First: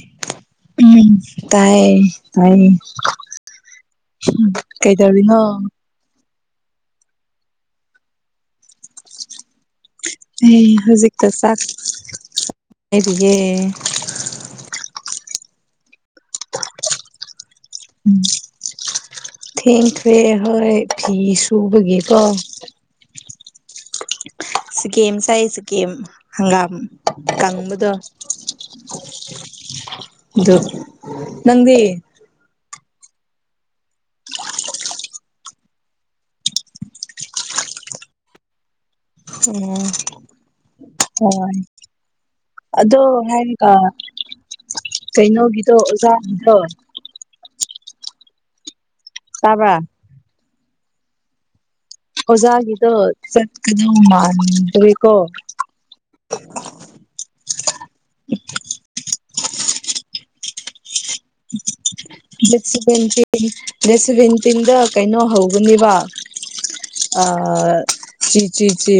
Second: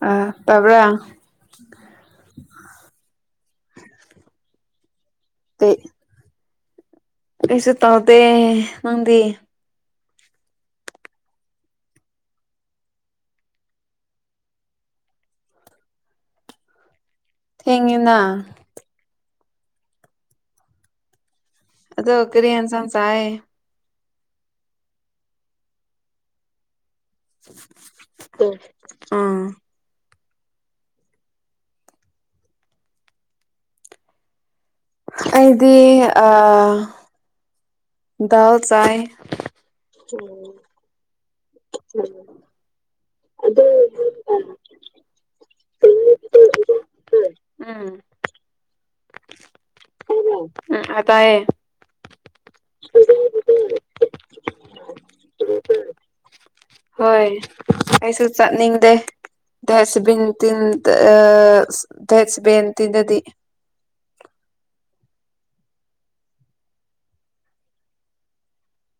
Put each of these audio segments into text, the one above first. ꯑꯥ ꯇꯥꯕ꯭ꯔꯥ ꯎꯝ ꯇꯥꯏ ꯇꯥꯏ ꯀꯩ ꯇꯔꯕꯤ ꯅ ꯑꯩꯁꯨ ꯇꯥꯎꯗꯦ ꯅꯪꯗꯤ ꯑꯦ ꯍꯧꯖꯤꯛꯇ ꯆꯥꯛ ꯂꯩꯔꯤꯌꯦ ꯊꯦꯡꯅ ꯊꯦꯪꯈꯔ꯭ꯦ ꯍꯣꯏ ꯐꯤꯁ ꯑꯗ ꯀꯔꯤ ꯍꯦꯟꯁꯪ ꯆꯥꯏꯁꯦ ꯁꯤꯀꯤꯝ ꯁꯥꯏ ꯁꯤꯀꯤꯝ ꯍꯪꯒꯥꯝ ꯇꯉꯕꯗꯣ ꯎꯝ ꯑꯗꯨ ꯅꯪꯗꯤ ꯑꯩꯗꯤ ꯑ ꯗꯜ ꯆꯥꯏ ꯎꯝ ꯎꯝ ꯍꯣꯏ ꯑꯗꯣ ꯍꯥꯏꯔꯒ ꯀꯩꯅꯣꯒꯤꯗꯣ ꯑꯣꯖꯥꯒꯤꯗꯣ ꯎꯝ ꯇꯥꯕ ꯑꯑ ꯇꯥꯏ ꯑꯣꯖꯒꯗꯣ ꯆꯠ ꯀꯗ ꯃꯥ ꯇꯔꯣ [unintelligible] ꯍꯣꯏ ꯀꯩꯁꯨ ꯆꯠꯅꯤꯡꯗꯦ ꯗꯦꯁꯕꯤꯟ ꯇꯤꯟ ꯁꯚꯦꯟꯇꯤꯡ ꯅꯦꯁꯚꯦꯟꯇꯤꯡꯗ ꯀꯩꯅꯣ ꯍꯧꯒꯅꯤꯕ ꯑ ꯆꯤ ꯆꯤ ꯆꯦ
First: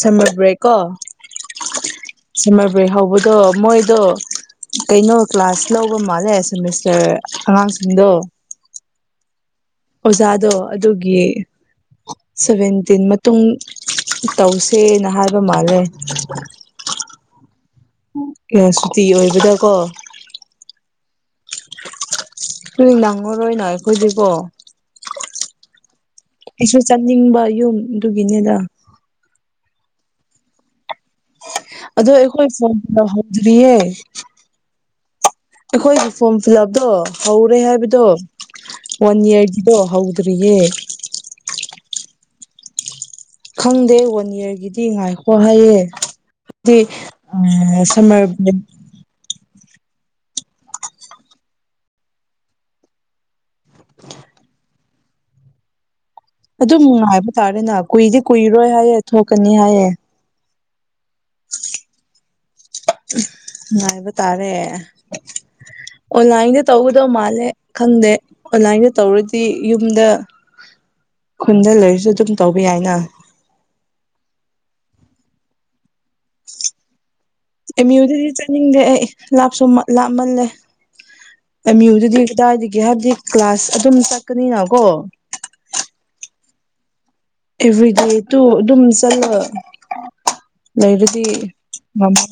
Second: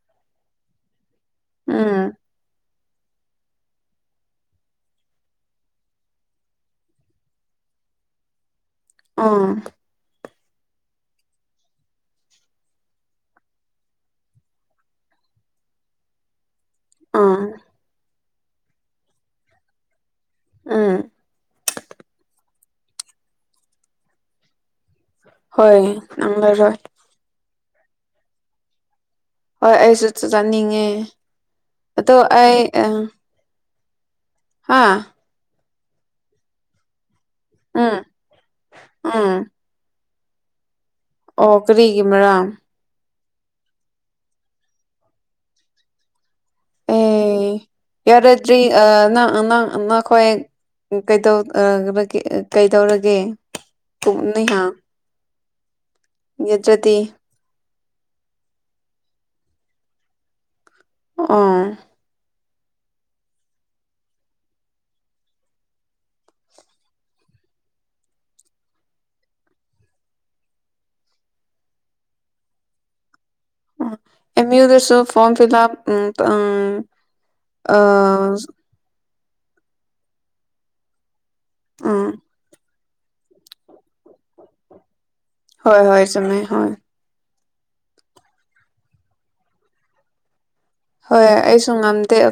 ꯁꯝꯃꯔ ꯕꯔꯦꯛꯀꯣ ꯎꯝ ꯁꯝꯃꯔ ꯕꯔꯦꯛ ꯍꯧꯕ ꯑꯗꯣ ꯃꯣꯏꯗꯣ ꯀꯩꯅꯣ ꯀ꯭ꯂꯥꯁ ꯂꯧꯕ ꯃꯥꯜꯂꯦ ꯁꯃꯤꯁꯇꯔ ꯑꯉꯥꯡꯁꯤꯡꯗꯣ ꯑꯥ ꯑꯣꯖꯥꯗꯣ ꯑꯗꯨꯒꯤ ꯁꯚꯦꯟꯇꯤꯟ ꯃꯇꯨꯡ ꯇꯧꯁꯦꯅ ꯍꯥꯏꯕ ꯃꯥꯜꯂꯦ ꯑꯥ ꯀꯌꯥ ꯁꯨꯇꯤ ꯑꯣꯏꯕꯗ ꯀꯣ ꯑꯥ ꯀ ꯂꯥꯡꯉꯔꯣꯏꯅ ꯑꯩꯈꯣꯏꯗꯤꯀꯣ ꯍꯣꯌ ꯅꯥꯉꯔꯣꯏ ꯑꯩꯁꯨ ꯆꯠꯅꯤꯡꯕ ꯌꯨꯝꯗꯨꯒꯤꯅꯤꯗ ꯍꯣꯏ ꯑꯩꯁꯨ ꯆꯥꯅꯤꯡꯉꯦ ꯑꯗꯣ ꯑꯩꯈꯣꯏ ꯐꯣꯟꯍꯗ꯭ꯔꯤꯌꯦ ꯍꯥꯥ ꯑꯩꯈꯣꯏꯒꯤ ꯐꯣꯔꯝ ꯐꯤꯜ ꯑꯞꯇꯣ ꯍꯧꯔꯦ ꯎꯝ ꯍꯥꯏꯕꯗꯣ ꯋꯥꯟ ꯎꯝ ꯌꯌꯥꯔ ꯗꯣ ꯍꯧꯗꯔꯤꯌꯦ ꯑꯣ ꯀꯔꯤꯒꯤ ꯃꯔ ꯈꯪꯗꯦ ꯋꯥꯟ ꯏꯌꯥꯔꯒꯤꯗꯤ ꯉꯥꯏꯈꯣ ꯍꯥꯏꯌꯦ ꯗꯤ ꯑ ꯑ ꯁꯝꯃꯔ ꯕ꯭ꯔꯦꯛ ꯌꯥꯔꯗ꯭ꯔꯤ ꯑ ꯍꯣꯏ ꯀꯩ ꯀꯩꯗꯧꯔꯒꯦ ꯅ ꯍꯥ ꯑꯗꯨꯝꯉꯥꯏꯕ ꯇꯥꯔꯦꯅꯦ ꯀꯨꯏꯗꯤ ꯀꯨꯏꯔꯣꯏ ꯍꯥꯏꯌꯦ ꯊꯣꯛꯀꯅꯤ ꯍꯥꯏꯌꯦ ꯑ ꯉꯥꯏꯕ ꯇꯥꯔꯦ ꯑꯣ ꯂꯥꯏꯗꯦ ꯇꯒꯗꯣ ꯃꯥꯂꯦ ꯈꯪꯗꯦ ꯑꯣꯟꯂꯥꯏꯟꯗ ꯇꯧꯔꯗꯤ ꯌꯨꯝꯗ ꯈꯨꯟꯗ ꯂꯩꯔꯁꯨ ꯑꯗꯨꯝ ꯇꯧꯕ ꯌꯥꯏꯅ ꯑꯦꯝꯌꯨꯟ ꯗꯁꯨ ꯐꯣꯔꯝ ꯐꯤꯜ ꯑꯞ ꯎ ꯎ ꯑ ꯃ꯭ꯌꯨꯗꯗꯤ ꯆꯠꯅꯤꯡꯗꯦ ꯑꯩ ꯂꯥꯞꯁꯨ ꯂꯥꯞꯃꯜꯂꯦ ꯑꯦꯝ ꯌꯨꯗꯨꯗꯤ ꯀꯗꯥꯏꯒꯦ ꯍꯥꯏꯕꯗꯤ ꯀ꯭ꯂꯥꯁ ꯑꯗꯨꯝ ꯆꯠꯀꯅꯤꯅ ꯀꯣ ꯍꯣꯏ ꯍꯣꯏ ꯆꯨꯝꯃꯦ ꯍꯣꯏ ꯑꯦꯕ꯭ꯔꯤꯗꯦ ꯇꯨ ꯑꯗꯨꯝ ꯆꯠꯂ ꯂꯩꯔꯗꯤ ꯍꯣꯏ ꯃꯃꯝ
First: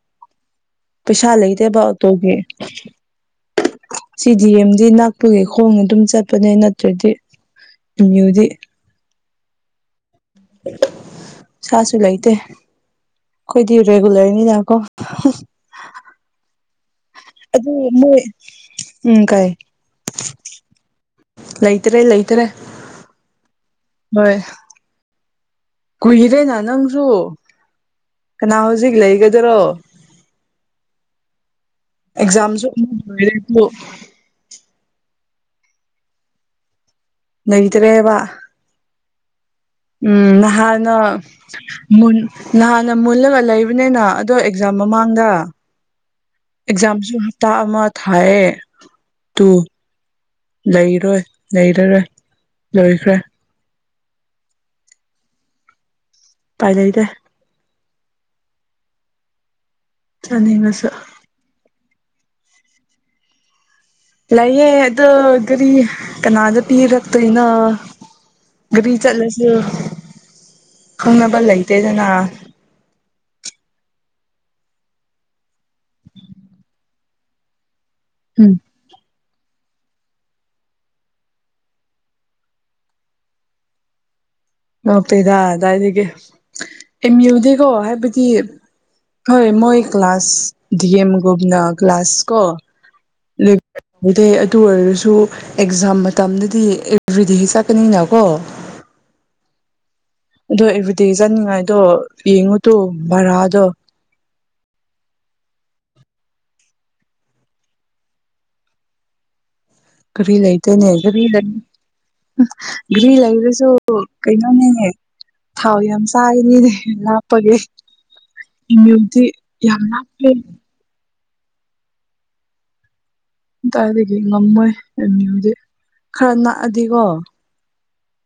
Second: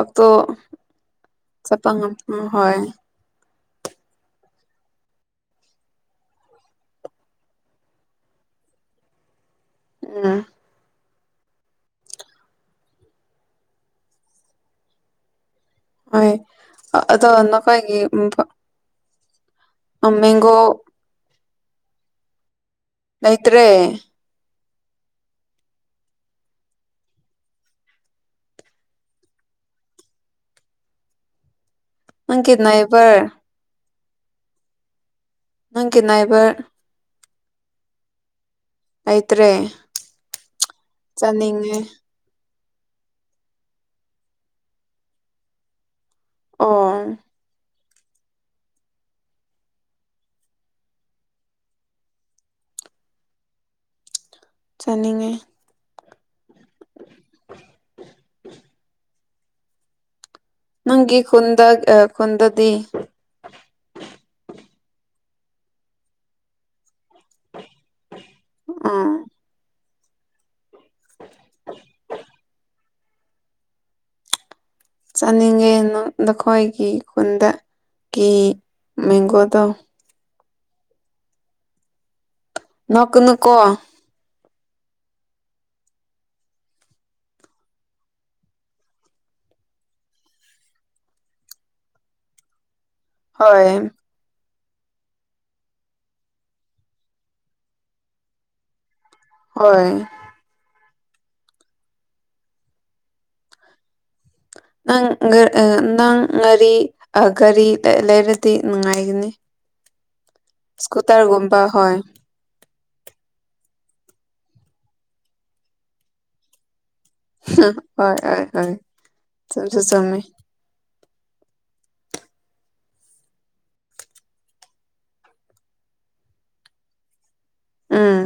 ꯑꯛꯇꯣ ꯄꯩꯁꯥꯩ ꯂꯩꯇꯦꯕ ꯑꯣꯇꯣꯒꯤ ꯁꯤ ꯗꯤ ꯑꯦꯝꯗꯤ ꯛꯄꯒꯤ ꯈꯣꯡ ꯑꯗꯨꯝ ꯆꯠꯄꯅꯦ ꯅꯠꯇ꯭ꯔꯗꯤ ꯃ꯭ꯌꯨꯗꯤ ꯎꯝ ꯁꯥꯁꯨ ꯂꯩꯇꯦ ꯑꯩꯈꯣꯏꯗꯤ ꯔꯦꯒꯨꯂꯔꯅꯤꯅ ꯀꯣ ꯍ ꯑꯗ ꯑꯗꯨ ꯅꯈꯥꯏꯒꯤ ꯃꯣꯏ ꯎꯝ ꯃꯦꯡꯒꯣ ꯂꯩꯇꯔꯦ ꯂꯩꯇꯔꯦ ꯅꯇ꯭ꯔꯦ ꯍꯣꯏ ꯀꯨꯏꯔꯦꯅ ꯅꯪꯁꯨ ꯀꯅꯥ ꯍꯧꯖꯤꯛ ꯂꯩꯒꯗꯔꯣ ꯅꯪꯒꯤ ꯑꯦꯛꯖꯝꯁꯨꯔꯦ ꯅꯥꯏꯕꯔ ꯅꯪꯒꯤ ꯅꯥꯏꯕꯔ ꯂꯩꯇ꯭ꯔꯦꯕ ꯂꯩꯇ꯭ꯔꯦ ꯎꯝ ꯅꯍꯥꯟꯅꯟ ꯆꯥꯅꯤꯡꯉꯦ ꯅꯍꯥꯟꯅ ꯃꯨꯜꯂꯒ ꯂꯩꯕꯅꯤꯅ ꯑꯗꯣ ꯑꯦꯛꯖꯥꯝ ꯃꯃꯥꯡꯗ ꯑꯦꯛꯖꯥꯝꯁꯨ ꯑꯣ ꯍꯞꯇꯥ ꯑꯃ ꯊꯥꯏꯌꯦ ꯇꯨ ꯂꯩꯔꯣꯏ ꯂꯩꯔꯔꯣꯏ ꯂꯣꯏꯈ꯭ꯔꯦ ꯆꯥꯅꯤꯡꯉꯦ ꯄꯥꯏ ꯂꯩꯗꯦ [unintelligible] ꯆꯅꯤꯡꯔ ꯅꯪꯒꯤ ꯈꯨꯟꯗ ꯈꯨꯟꯗꯗꯤ ꯂꯩꯌꯦ ꯑꯗꯣ ꯒꯥꯔꯤ ꯀꯅꯥꯗ ꯄꯤꯔ ꯀꯩꯅꯣ ꯒꯥꯔꯤ ꯎꯝ ꯆꯠꯂꯁꯦ ꯈꯪꯅꯕ ꯂꯩꯇꯦꯗꯅꯥ ꯆꯥꯅꯤꯡꯉꯦ ꯅꯈꯣꯏꯒꯤ ꯈꯨꯟ ꯀꯤ ꯎꯝ ꯃꯦꯡꯒꯣꯗꯣ ꯅꯛ ꯅꯨꯀꯣ ꯉꯉꯇꯩꯗ ꯑꯗꯨꯗꯥꯏꯗꯒꯤ ꯑꯦꯝ ꯌꯨꯗꯤꯀꯣ ꯍꯥꯏꯕꯗꯤ ꯍꯣꯏ ꯃꯣꯏ ꯀ꯭ꯂꯥꯁ ꯑꯦꯝꯒꯨꯨꯞꯅ ꯀ꯭ꯂꯥꯁ ꯀꯣ ꯍꯣꯏ ꯑꯗꯨꯗꯩ ꯑꯗꯨ ꯑꯣꯏꯔꯁꯨ ꯑꯦꯛꯖꯥꯝ ꯃꯇꯝꯗꯗꯤ ꯑꯦꯕ꯭ꯔꯤꯗꯦꯁꯤ ꯆꯠꯀꯅꯤꯅꯀꯣ ꯍꯣꯏ ꯑꯗꯣ ꯑꯦꯚ꯭ꯔꯤꯗꯦ ꯆꯠꯅꯤꯡꯉꯥꯏꯗꯣ ꯌꯦꯡꯉꯨ ꯇꯣ ꯚꯔꯥꯗꯣ ꯅꯪ ꯅꯪ ꯉꯔꯤ ꯒꯥꯔꯤ ꯂꯩꯔꯗꯤ ꯅꯨꯡꯉꯥꯏꯒꯅꯤ ꯀꯔꯤ ꯂꯩꯇꯦꯅꯦ ꯀꯔꯤ ꯂꯩ ꯏꯁꯀꯨꯇꯔꯒꯨꯝꯕ ꯍꯣꯏ ꯘ꯭ꯔꯤ ꯂꯩꯔꯁꯨ ꯀꯩꯅꯣꯅꯦ ꯊꯥꯎ ꯌꯥꯝ ꯆꯥꯏꯅꯤꯅꯦ ꯍꯥꯞꯄꯒꯦ ꯍꯣꯏ ꯍꯣꯏ ꯍꯣꯏ ꯏꯃ꯭ꯌꯨꯟꯇꯤ ꯌꯥꯝ ꯆꯨꯝꯁꯨ ꯆꯨꯝꯃꯤ ꯂꯥꯞꯄꯦ ꯑꯗꯥꯏꯗꯒꯤ ꯉꯝꯃꯣꯏ ꯑꯦꯝ ꯌꯨ ꯗꯤ ꯈꯔ ꯅꯛꯑꯗꯤꯀꯣ ꯑꯥ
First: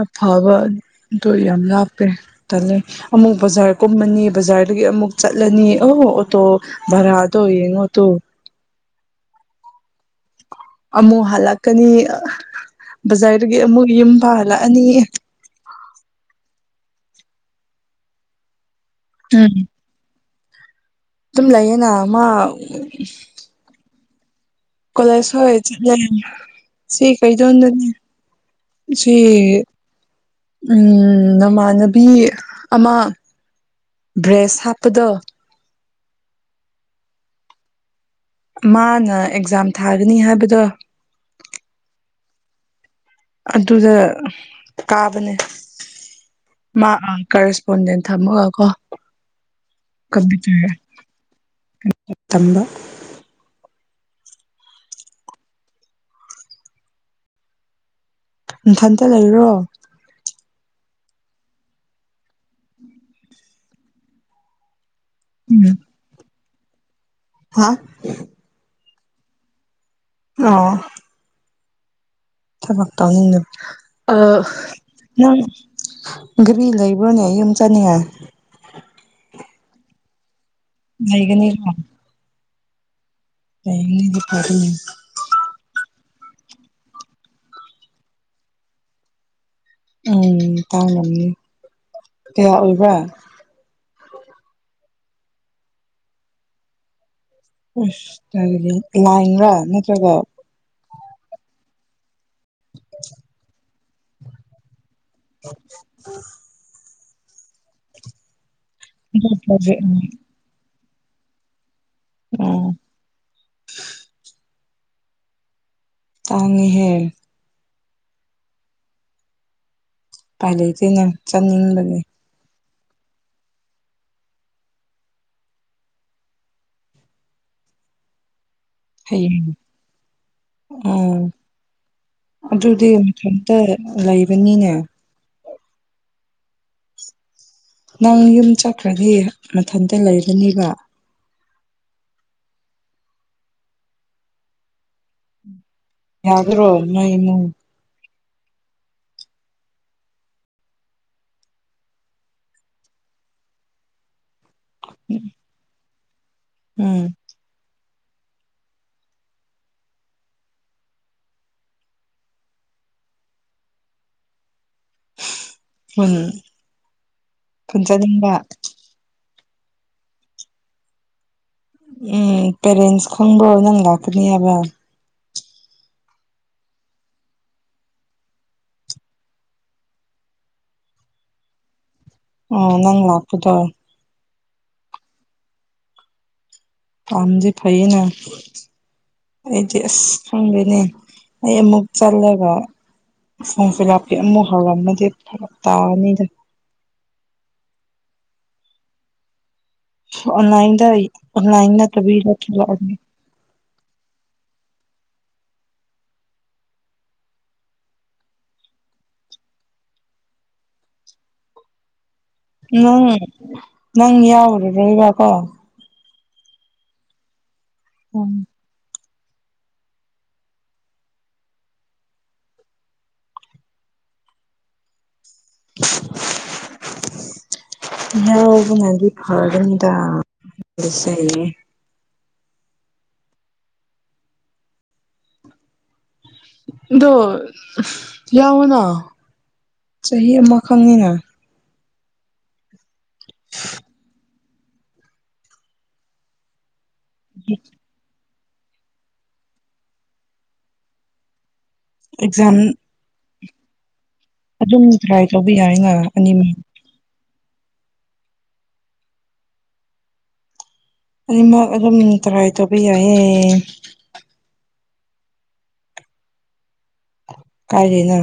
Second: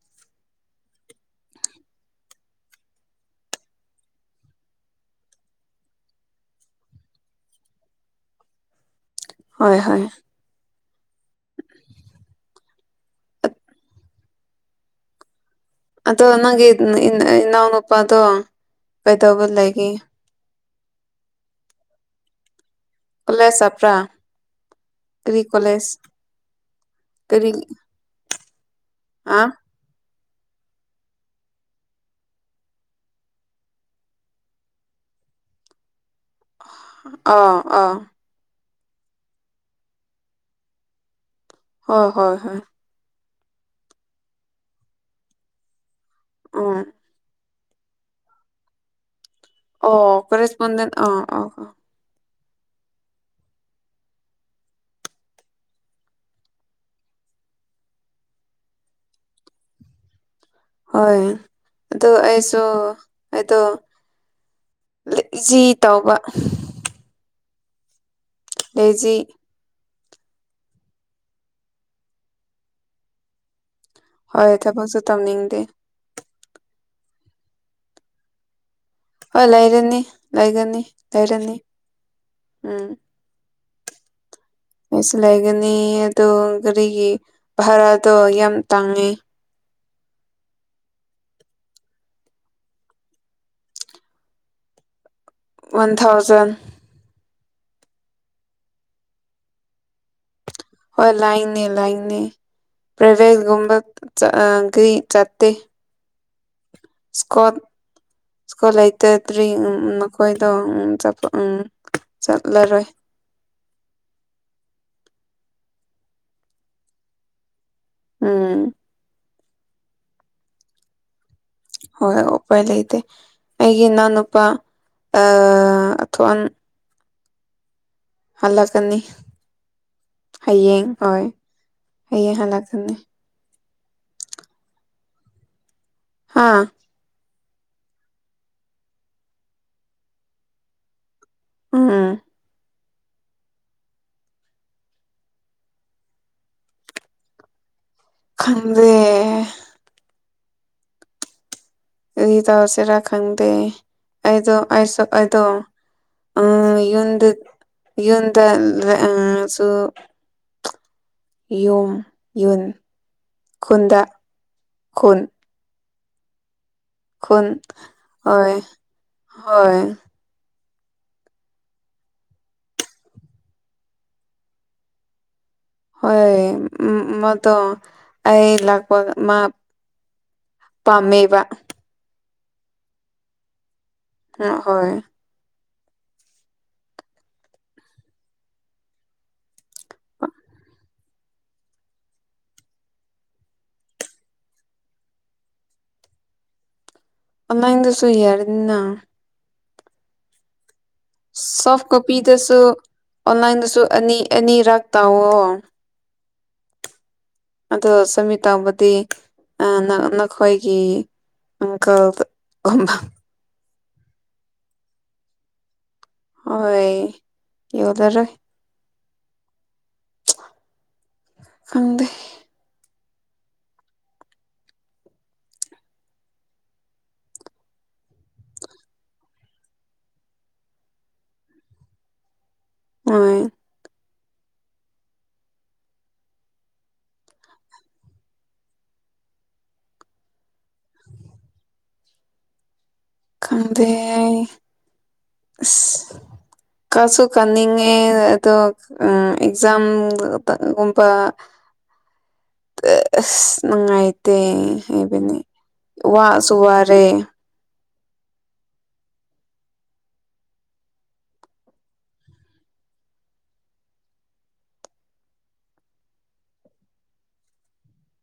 ꯑꯐꯕꯗꯣ ꯌꯥꯝ ꯂꯥꯞꯄꯦ ꯇꯜꯂꯦ ꯑꯃꯨꯛ ꯕꯖꯥꯔ ꯀꯨꯝꯃꯅꯤ ꯕꯖꯥꯔꯗꯒꯤ ꯑꯃꯨꯛ ꯆꯠꯂꯅꯤ ꯑꯣ ꯑꯣꯇꯣ ꯚꯔꯥꯗꯣ ꯌꯦꯡꯉꯣ ꯇꯨ ꯍꯣꯏ ꯍꯣꯏ ꯑꯃꯨꯛ ꯍꯜꯂꯛꯀꯅꯤ ꯕꯖꯥꯔꯗꯒꯤ ꯑꯃꯨꯛ ꯌꯨꯝ ꯐ ꯍꯜꯂꯛꯑꯅꯤ ꯑꯗꯣ ꯅꯪꯒꯤ ꯏꯅꯥꯎꯅꯨꯄꯥꯗꯣ ꯀꯩꯗꯧꯕ ꯎꯝ ꯂꯩꯒꯦ ꯑꯗꯨꯝ ꯂꯩꯌꯦꯅ ꯃꯥ ꯀꯣꯂꯦꯖ ꯆꯠꯄ꯭ꯔꯥ ꯀꯣꯂꯦꯖ ꯀꯔꯤ ꯍꯣꯏ ꯀꯣꯂꯦꯖ ꯆꯠꯂꯦ ꯁꯤ ꯀꯔꯤ ꯀꯩꯗꯧꯗꯣꯅꯦ ꯁꯤ ꯑ ꯎꯝ ꯅꯃꯥꯟꯅꯕꯤ ꯑꯃ ꯕ꯭ꯔꯦꯁ ꯍꯥꯞꯄꯗꯣ ꯑ ꯑ ꯃꯥꯅ ꯑꯦꯛꯖꯥꯝ ꯊꯥꯒꯅꯤ ꯍꯥꯏꯕꯗꯣ ꯍꯣꯏ ꯍꯣꯏ ꯍꯣꯏ ꯑꯗꯨꯗ ꯀꯥꯕꯅꯦ ꯎꯝ ꯃꯥ ꯀꯔ ꯐꯣꯟꯖꯦꯟ ꯊꯝꯃꯒ ꯀꯣ ꯑꯣ ꯀꫪꯦꯁꯄꯣꯟꯗꯦꯟ ꯑꯥ ꯑ ꯊꯝꯕ ꯅꯊꯟꯇ ꯂꯩꯔꯤꯔꯣ ꯍꯣꯏ ꯑꯗꯣ ꯑꯩꯁꯨ ꯑꯩꯗꯣ ꯖꯤ ꯎꯝ ꯇꯧꯕ ꯍꯥ ꯂꯩꯖꯤ ꯑꯥ ꯊꯕꯛ ꯇꯧꯅꯤꯡꯗꯕ ꯑ ꯍꯣꯏ ꯊꯕꯛꯁꯨ ꯅꯪ ꯇꯧꯅꯤꯡꯗꯦ ꯘꯔꯤ ꯂꯩꯕ꯭ꯔꯣꯅꯦ ꯌꯨꯝ ꯆꯠꯅꯤꯡꯉꯥꯏ ꯍꯣꯏ ꯂꯩꯔꯅꯤ ꯂꯩꯒꯅꯤ ꯂꯩꯔꯅꯤ ꯂꯩꯒꯅꯤꯀꯣ ꯎꯝ ꯂꯩꯅꯦꯗꯤ ꯐꯔ ꯀꯩꯁꯨ ꯂꯩꯒꯅꯤ ꯑꯗꯣ ꯒꯥꯔꯤꯒꯤ ꯚꯔꯥꯗꯣ ꯌꯥꯝ ꯇꯥꯡꯉꯦ ꯎꯝ ꯇꯥꯡꯃꯅꯤ ꯀꯌꯥ ꯑꯣꯏꯕ꯭ꯔꯥ ꯋꯥꯟ ꯊꯥꯎꯖꯟ ꯑꯁ ꯍꯥꯏꯗꯤ ꯂꯥꯏꯔꯥ ꯅꯠꯇ꯭ꯔꯒ ꯍꯣꯏ ꯂꯥꯏꯅꯦ ꯂꯥꯏꯅꯦ ꯄ꯭ꯔꯥꯏꯚꯦꯠꯒꯨꯝꯕ ꯆꯠꯇꯦ ꯑ ꯏꯁꯀꯣ ꯏꯁꯀꯣ ꯂꯩꯇꯗ꯭ꯔꯤ ꯄ꯭ꯔꯣꯖꯦꯛꯅꯤ ꯃꯈꯣꯏꯗꯣ ꯎ ꯎꯝ ꯆꯠꯂꯔꯣꯏ ꯇꯥꯡꯉꯤꯍꯦ ꯎꯝ ꯄꯥꯏ ꯂꯩꯇꯦ ꯅ ꯆꯠꯅꯤꯡꯕꯒꯤ ꯍꯣꯏ ꯎꯄꯥꯏ ꯂꯩꯇꯦ ꯑꯩꯒꯤ ꯏꯅꯥꯎꯅꯨꯄꯥ ꯑꯊꯋꯥꯥꯟ ꯍꯜꯂꯀꯅꯤ ꯍꯌꯦꯡ ꯎ ꯍꯣꯏ ꯍꯌꯦꯡ ꯑꯗꯨꯗꯤ ꯍꯜꯂꯛꯀꯅꯤ ꯀꯦꯝꯇ ꯂꯩꯕꯅꯤꯅꯦ ꯍꯥꯥ ꯅꯪ ꯌꯨꯝ ꯆꯠꯈ꯭ꯔꯗꯤ ꯃꯊꯟꯇ ꯂꯩꯔꯅꯤꯕ ꯑꯥ ꯌꯥꯎ꯭ꯔꯣ ꯅꯣꯏ ꯅ ꯈꯗꯦ ꯑꯗꯨ ꯇꯎꯁꯤꯦꯔꯥ ꯈꯪꯗꯦ ꯑꯩꯗꯣ ꯑꯩꯁꯨ ꯑꯩꯗꯣ ꯑ ꯎꯝ ꯌꯗ ꯌꯗ ꯁꯣ ꯌꯨꯝ ꯌꯨꯟ ꯈꯨꯟꯗ ꯈꯨꯟ ꯍꯣꯏ ꯈꯣꯟ ꯍꯣꯏ ꯍꯣꯏ ꯎꯝ ꯄꯦꯔꯦꯟꯁ ꯈꯪꯕ ꯅꯪ ꯂꯥꯛꯀꯅꯤꯕ ꯍꯣꯏ ꯎ ꯃꯗꯨꯣ ꯑꯩ ꯂꯥꯛꯄ ꯃꯥ ꯄꯝꯕ ꯑꯣ ꯅꯪ ꯂꯥꯛꯄꯗꯣ ꯣꯏ ꯊꯝꯗꯤ ꯐꯩꯅꯦ ꯑꯩꯗꯤ ꯑꯁ ꯈꯪꯗꯅꯦ ꯑꯩ ꯑꯃꯨꯛ ꯆꯠꯂꯒ ꯁꯣꯡꯁꯦ ꯥꯄꯤ ꯑꯃꯨꯛ ꯍꯧꯥꯎꯔꯝꯃꯗꯤ ꯐꯔꯛ ꯇꯥꯔꯅꯤꯗ ꯑꯣꯟꯂꯥꯏꯟꯗꯁꯨ ꯏꯔꯅꯤꯅꯥ ꯑꯣꯟꯂꯥꯏꯟꯗ ꯑꯣꯟꯂꯥꯏꯟ ꯁꯣꯐ ꯇꯕꯤ ꯀꯣꯄꯤꯗꯁꯨ ꯑꯣꯟꯂꯥꯏꯟꯗꯁꯨ ꯑꯅꯤ ꯑꯅꯤꯔꯥꯛ ꯇꯥꯋꯣ ꯑꯗꯣ ꯆꯃꯤ ꯇꯥꯎꯕꯗꯤ ꯅꯈꯣꯏꯒꯤ ꯑꯀ ꯅꯪ ꯅꯪ ꯌꯥꯎꯔꯨꯔꯣ ꯏꯕꯀꯣ ꯍꯣꯏ ꯌꯎꯗꯔ ꯎꯝ ꯈꯪꯗꯦ [unintelligible] ꯏꯕꯨ ꯃꯗꯤ ꯐꯥꯔꯅꯤꯗ ꯁ ꯍ ꯑꯗꯣ ꯌꯥꯋꯅ ꯆꯍꯤ ꯑꯃꯈꯛꯅꯤꯅ ꯀꯗꯦ ꯀꯁꯨ ꯀꯅꯤꯡꯉ ꯑꯣ ꯑꯦꯛꯖꯥꯝꯒꯕ ꯑꯦꯛꯖꯥꯝ ꯑꯁ ꯅꯨꯡꯉꯥꯏꯇꯦ ꯑꯗꯨꯝ ꯇ꯭ꯔꯥꯏ ꯍꯥꯏꯕꯅꯦ ꯇꯧꯕ ꯌꯥꯏꯅ ꯋꯥꯁꯨ ꯑꯅꯤꯃꯛ ꯋꯥꯔꯦ ꯑꯅꯤꯃꯛ ꯑꯗꯨꯝ ꯇꯔꯥꯏ ꯇꯧꯕ ꯌꯥꯏꯌꯦꯦ ꯀꯥꯏꯖꯅ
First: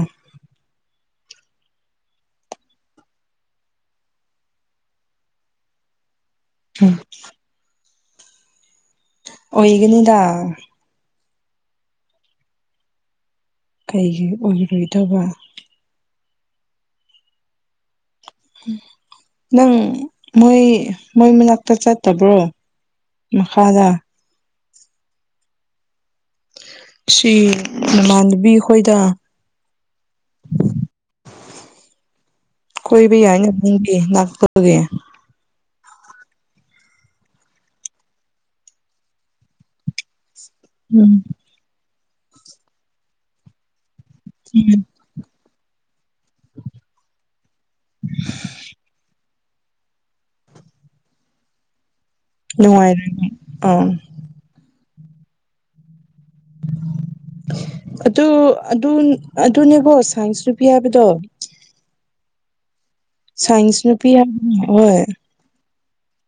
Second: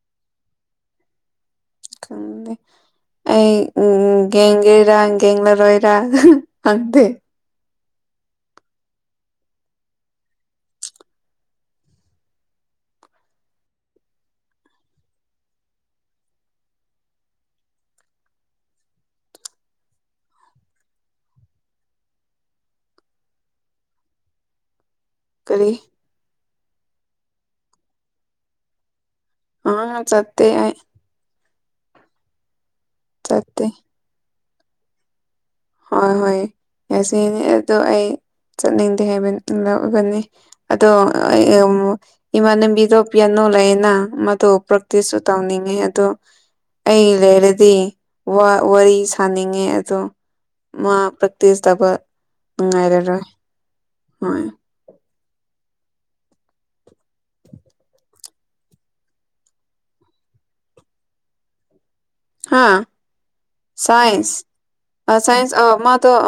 ꯈꯪꯗꯦ ꯑꯩ ꯌꯦꯡꯒꯦꯔꯥ ꯌꯦꯡꯂꯦꯡꯂꯔꯣꯏꯔ ꯎꯝ ꯑꯣꯏꯒꯅꯤꯗꯥ ꯀꯩꯒꯤ ꯑꯣꯏꯔꯣꯏꯗꯕ ꯅꯪ ꯃꯣꯏ ꯃꯣꯏ ꯃꯅꯥꯛꯇ ꯆꯠꯇꯕ꯭ꯔꯣ? ꯃꯈꯥꯗꯥ ꯀꯔꯤ ꯁꯤ ꯅꯃꯥꯟꯅꯕꯤ ꯑꯩꯈꯣꯏꯗ ꯉꯔꯪ ꯆꯠꯇꯦ ꯑꯩ ꯀꯣꯏꯕ ꯌꯥꯏ ꯉ ꯆꯠꯇꯦ ꯅꯪꯒꯤ ꯂꯥꯛꯇꯕꯒꯦ ꯍꯣꯏ ꯍꯣꯏ ꯉꯥꯁꯤꯅꯤ ꯑꯗꯣ ꯑꯩ ꯆꯠꯅꯤꯡꯗꯦ ꯍꯥꯏꯕ ꯂꯧꯒꯅꯤ ꯑꯗꯣ ꯎꯝ ꯏꯃꯥꯟꯅꯕꯤꯗꯣ ꯄꯌꯥꯅꯣ ꯂꯩꯌꯦꯅ ꯃꯗꯨ ꯄ꯭ꯔꯛꯇꯤꯁ ꯇꯧꯅꯤꯡꯉꯦ ꯑꯗꯣ ꯑꯩ ꯂꯩꯔꯗꯤ ꯋꯥꯔꯤ ꯁꯥꯅꯤꯡꯉꯦ ꯑꯗꯣ ꯃꯥ ꯄ꯭ꯔꯛꯇꯁ ꯗꯕ ꯅꯨꯡꯉꯥꯏꯔ ꯑꯥ ꯍꯣꯏ ꯑꯗꯨ ꯑꯗꯨ ꯑꯗꯨꯅꯦꯕꯣ ꯁꯥꯏꯟꯁ ꯅꯨꯨꯄꯤ ꯍꯥꯏꯕꯗꯣ ꯍꯥ ꯅꯨꯄꯤ ꯁꯥꯏꯟꯁ ꯍꯥꯏꯕ ꯍꯣꯏ ꯑ ꯁꯥꯏꯟ ꯑ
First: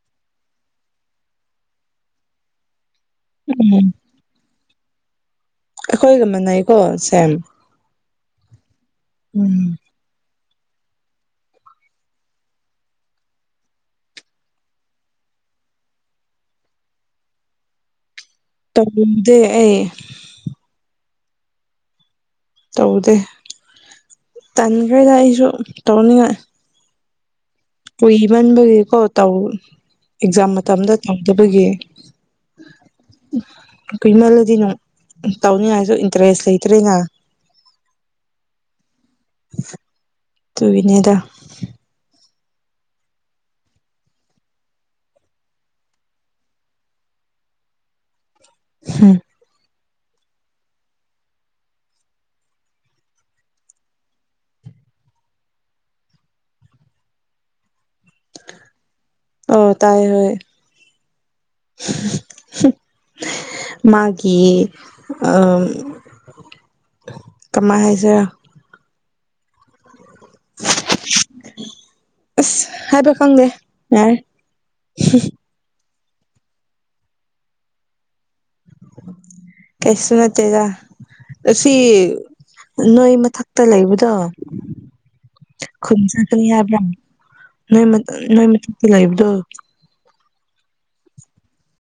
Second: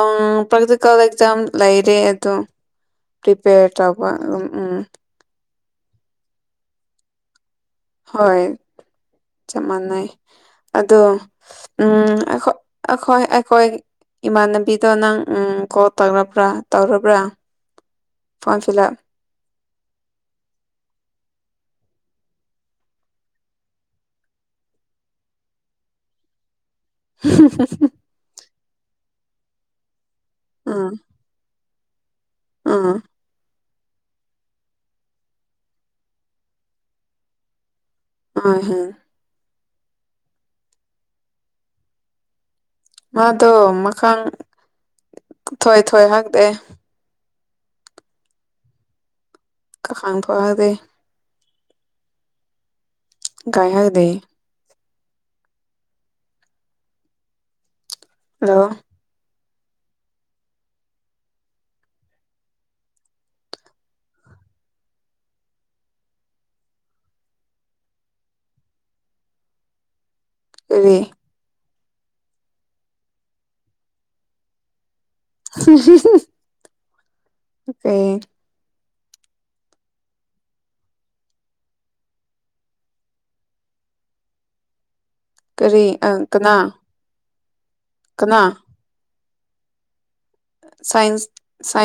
ꯑꯣ ꯄ꯭ꯔꯦꯛꯇꯤꯀꯦꯜ ꯑꯦꯛꯖꯥꯝ ꯂꯩꯔꯦ ꯑꯗꯣ ꯄ꯭ꯔꯤꯄꯦꯌꯔ ꯎꯝ ꯇꯧꯕ ꯑꯗꯨꯝ ꯎꯝ ꯑꯩꯈꯣꯏꯒ ꯃꯅꯩꯀꯣ ꯁꯦꯝ ꯍꯣꯏ ꯆꯞ ꯎꯝ ꯃꯥꯟꯅꯩ ꯑꯗꯣ ꯎꯝ ꯑꯈꯣꯏ ꯑꯩꯈꯣꯏ ꯑꯩꯈꯣꯏ ꯏꯃꯥꯟꯅꯕꯤꯗꯣ ꯅꯪ ꯀꯣꯜ ꯇꯧꯔꯕ꯭ꯔꯥ ꯇꯧꯔꯕ꯭ꯔꯥ ꯐꯣꯔꯝ ꯐꯤꯜ ꯑꯞ ꯇꯥꯎꯗꯦ ꯑꯩ ꯇꯧꯗꯦ ꯇꯟꯈ꯭ꯔꯗ ꯑꯩꯁꯨ ꯇꯧꯅꯤꯡꯉꯥꯏ [unintelligible] ꯀꯨꯏ ꯃꯟꯕꯒꯤꯀꯣ ꯇꯧ ꯑꯦꯛꯖꯥꯝ ꯎꯝ ꯃꯇꯝꯗ ꯇꯧꯗꯕꯒꯤ ꯎꯝ ꯀꯨꯃꯜꯂꯗꯤ ꯇꯧꯅꯤꯉꯥꯏꯁꯨ ꯏꯟꯇꯔꯦꯁ ꯂꯩꯇ꯭ꯔꯦꯅ [inaudible] ꯍꯣꯏ ꯍꯣꯏ ꯇꯨ ꯏꯅꯦꯗ ꯃꯥꯗꯣ ꯃꯈꯪ ꯊꯣꯏ ꯊꯣꯏ ꯍꯪꯇꯑꯦ ꯍꯝ ꯀ ꯈꯥꯡ ꯐꯗ [unintelligible] ꯀꯥꯏ ꯍꯥꯏꯗꯤ [unintelligible] ꯍꯜꯂꯣ ꯑꯣ ꯇꯥꯏ ꯍꯥꯏ ꯃꯥꯒꯤ ꯑꯥ ꯀꯃꯥꯏ ꯍꯥꯏꯁꯦ ꯀꯔꯤ ꯑꯁ ꯍꯥꯏꯕ ꯈꯪꯗꯦ ꯌꯥꯔꯦ ꯍꯨꯝ ꯍꯨꯝ ꯀꯩ ꯀꯩꯁꯨ ꯅꯥꯠꯇꯦꯗꯥ ꯉꯁꯤ ꯅꯣꯏ ꯃꯊꯛꯇ ꯂꯩꯕꯗꯣ ꯀꯔꯤ ꯈꯨꯟ ꯆꯥꯛꯀꯅꯤ ꯀꯅꯥ ꯌꯥꯕ꯭ꯔꯥ ꯅꯣꯏ ꯀꯅꯥ ꯅꯣꯏ ꯃꯊꯛꯇ ꯂꯩꯕꯗꯣ ꯁꯥꯏꯌꯨꯁ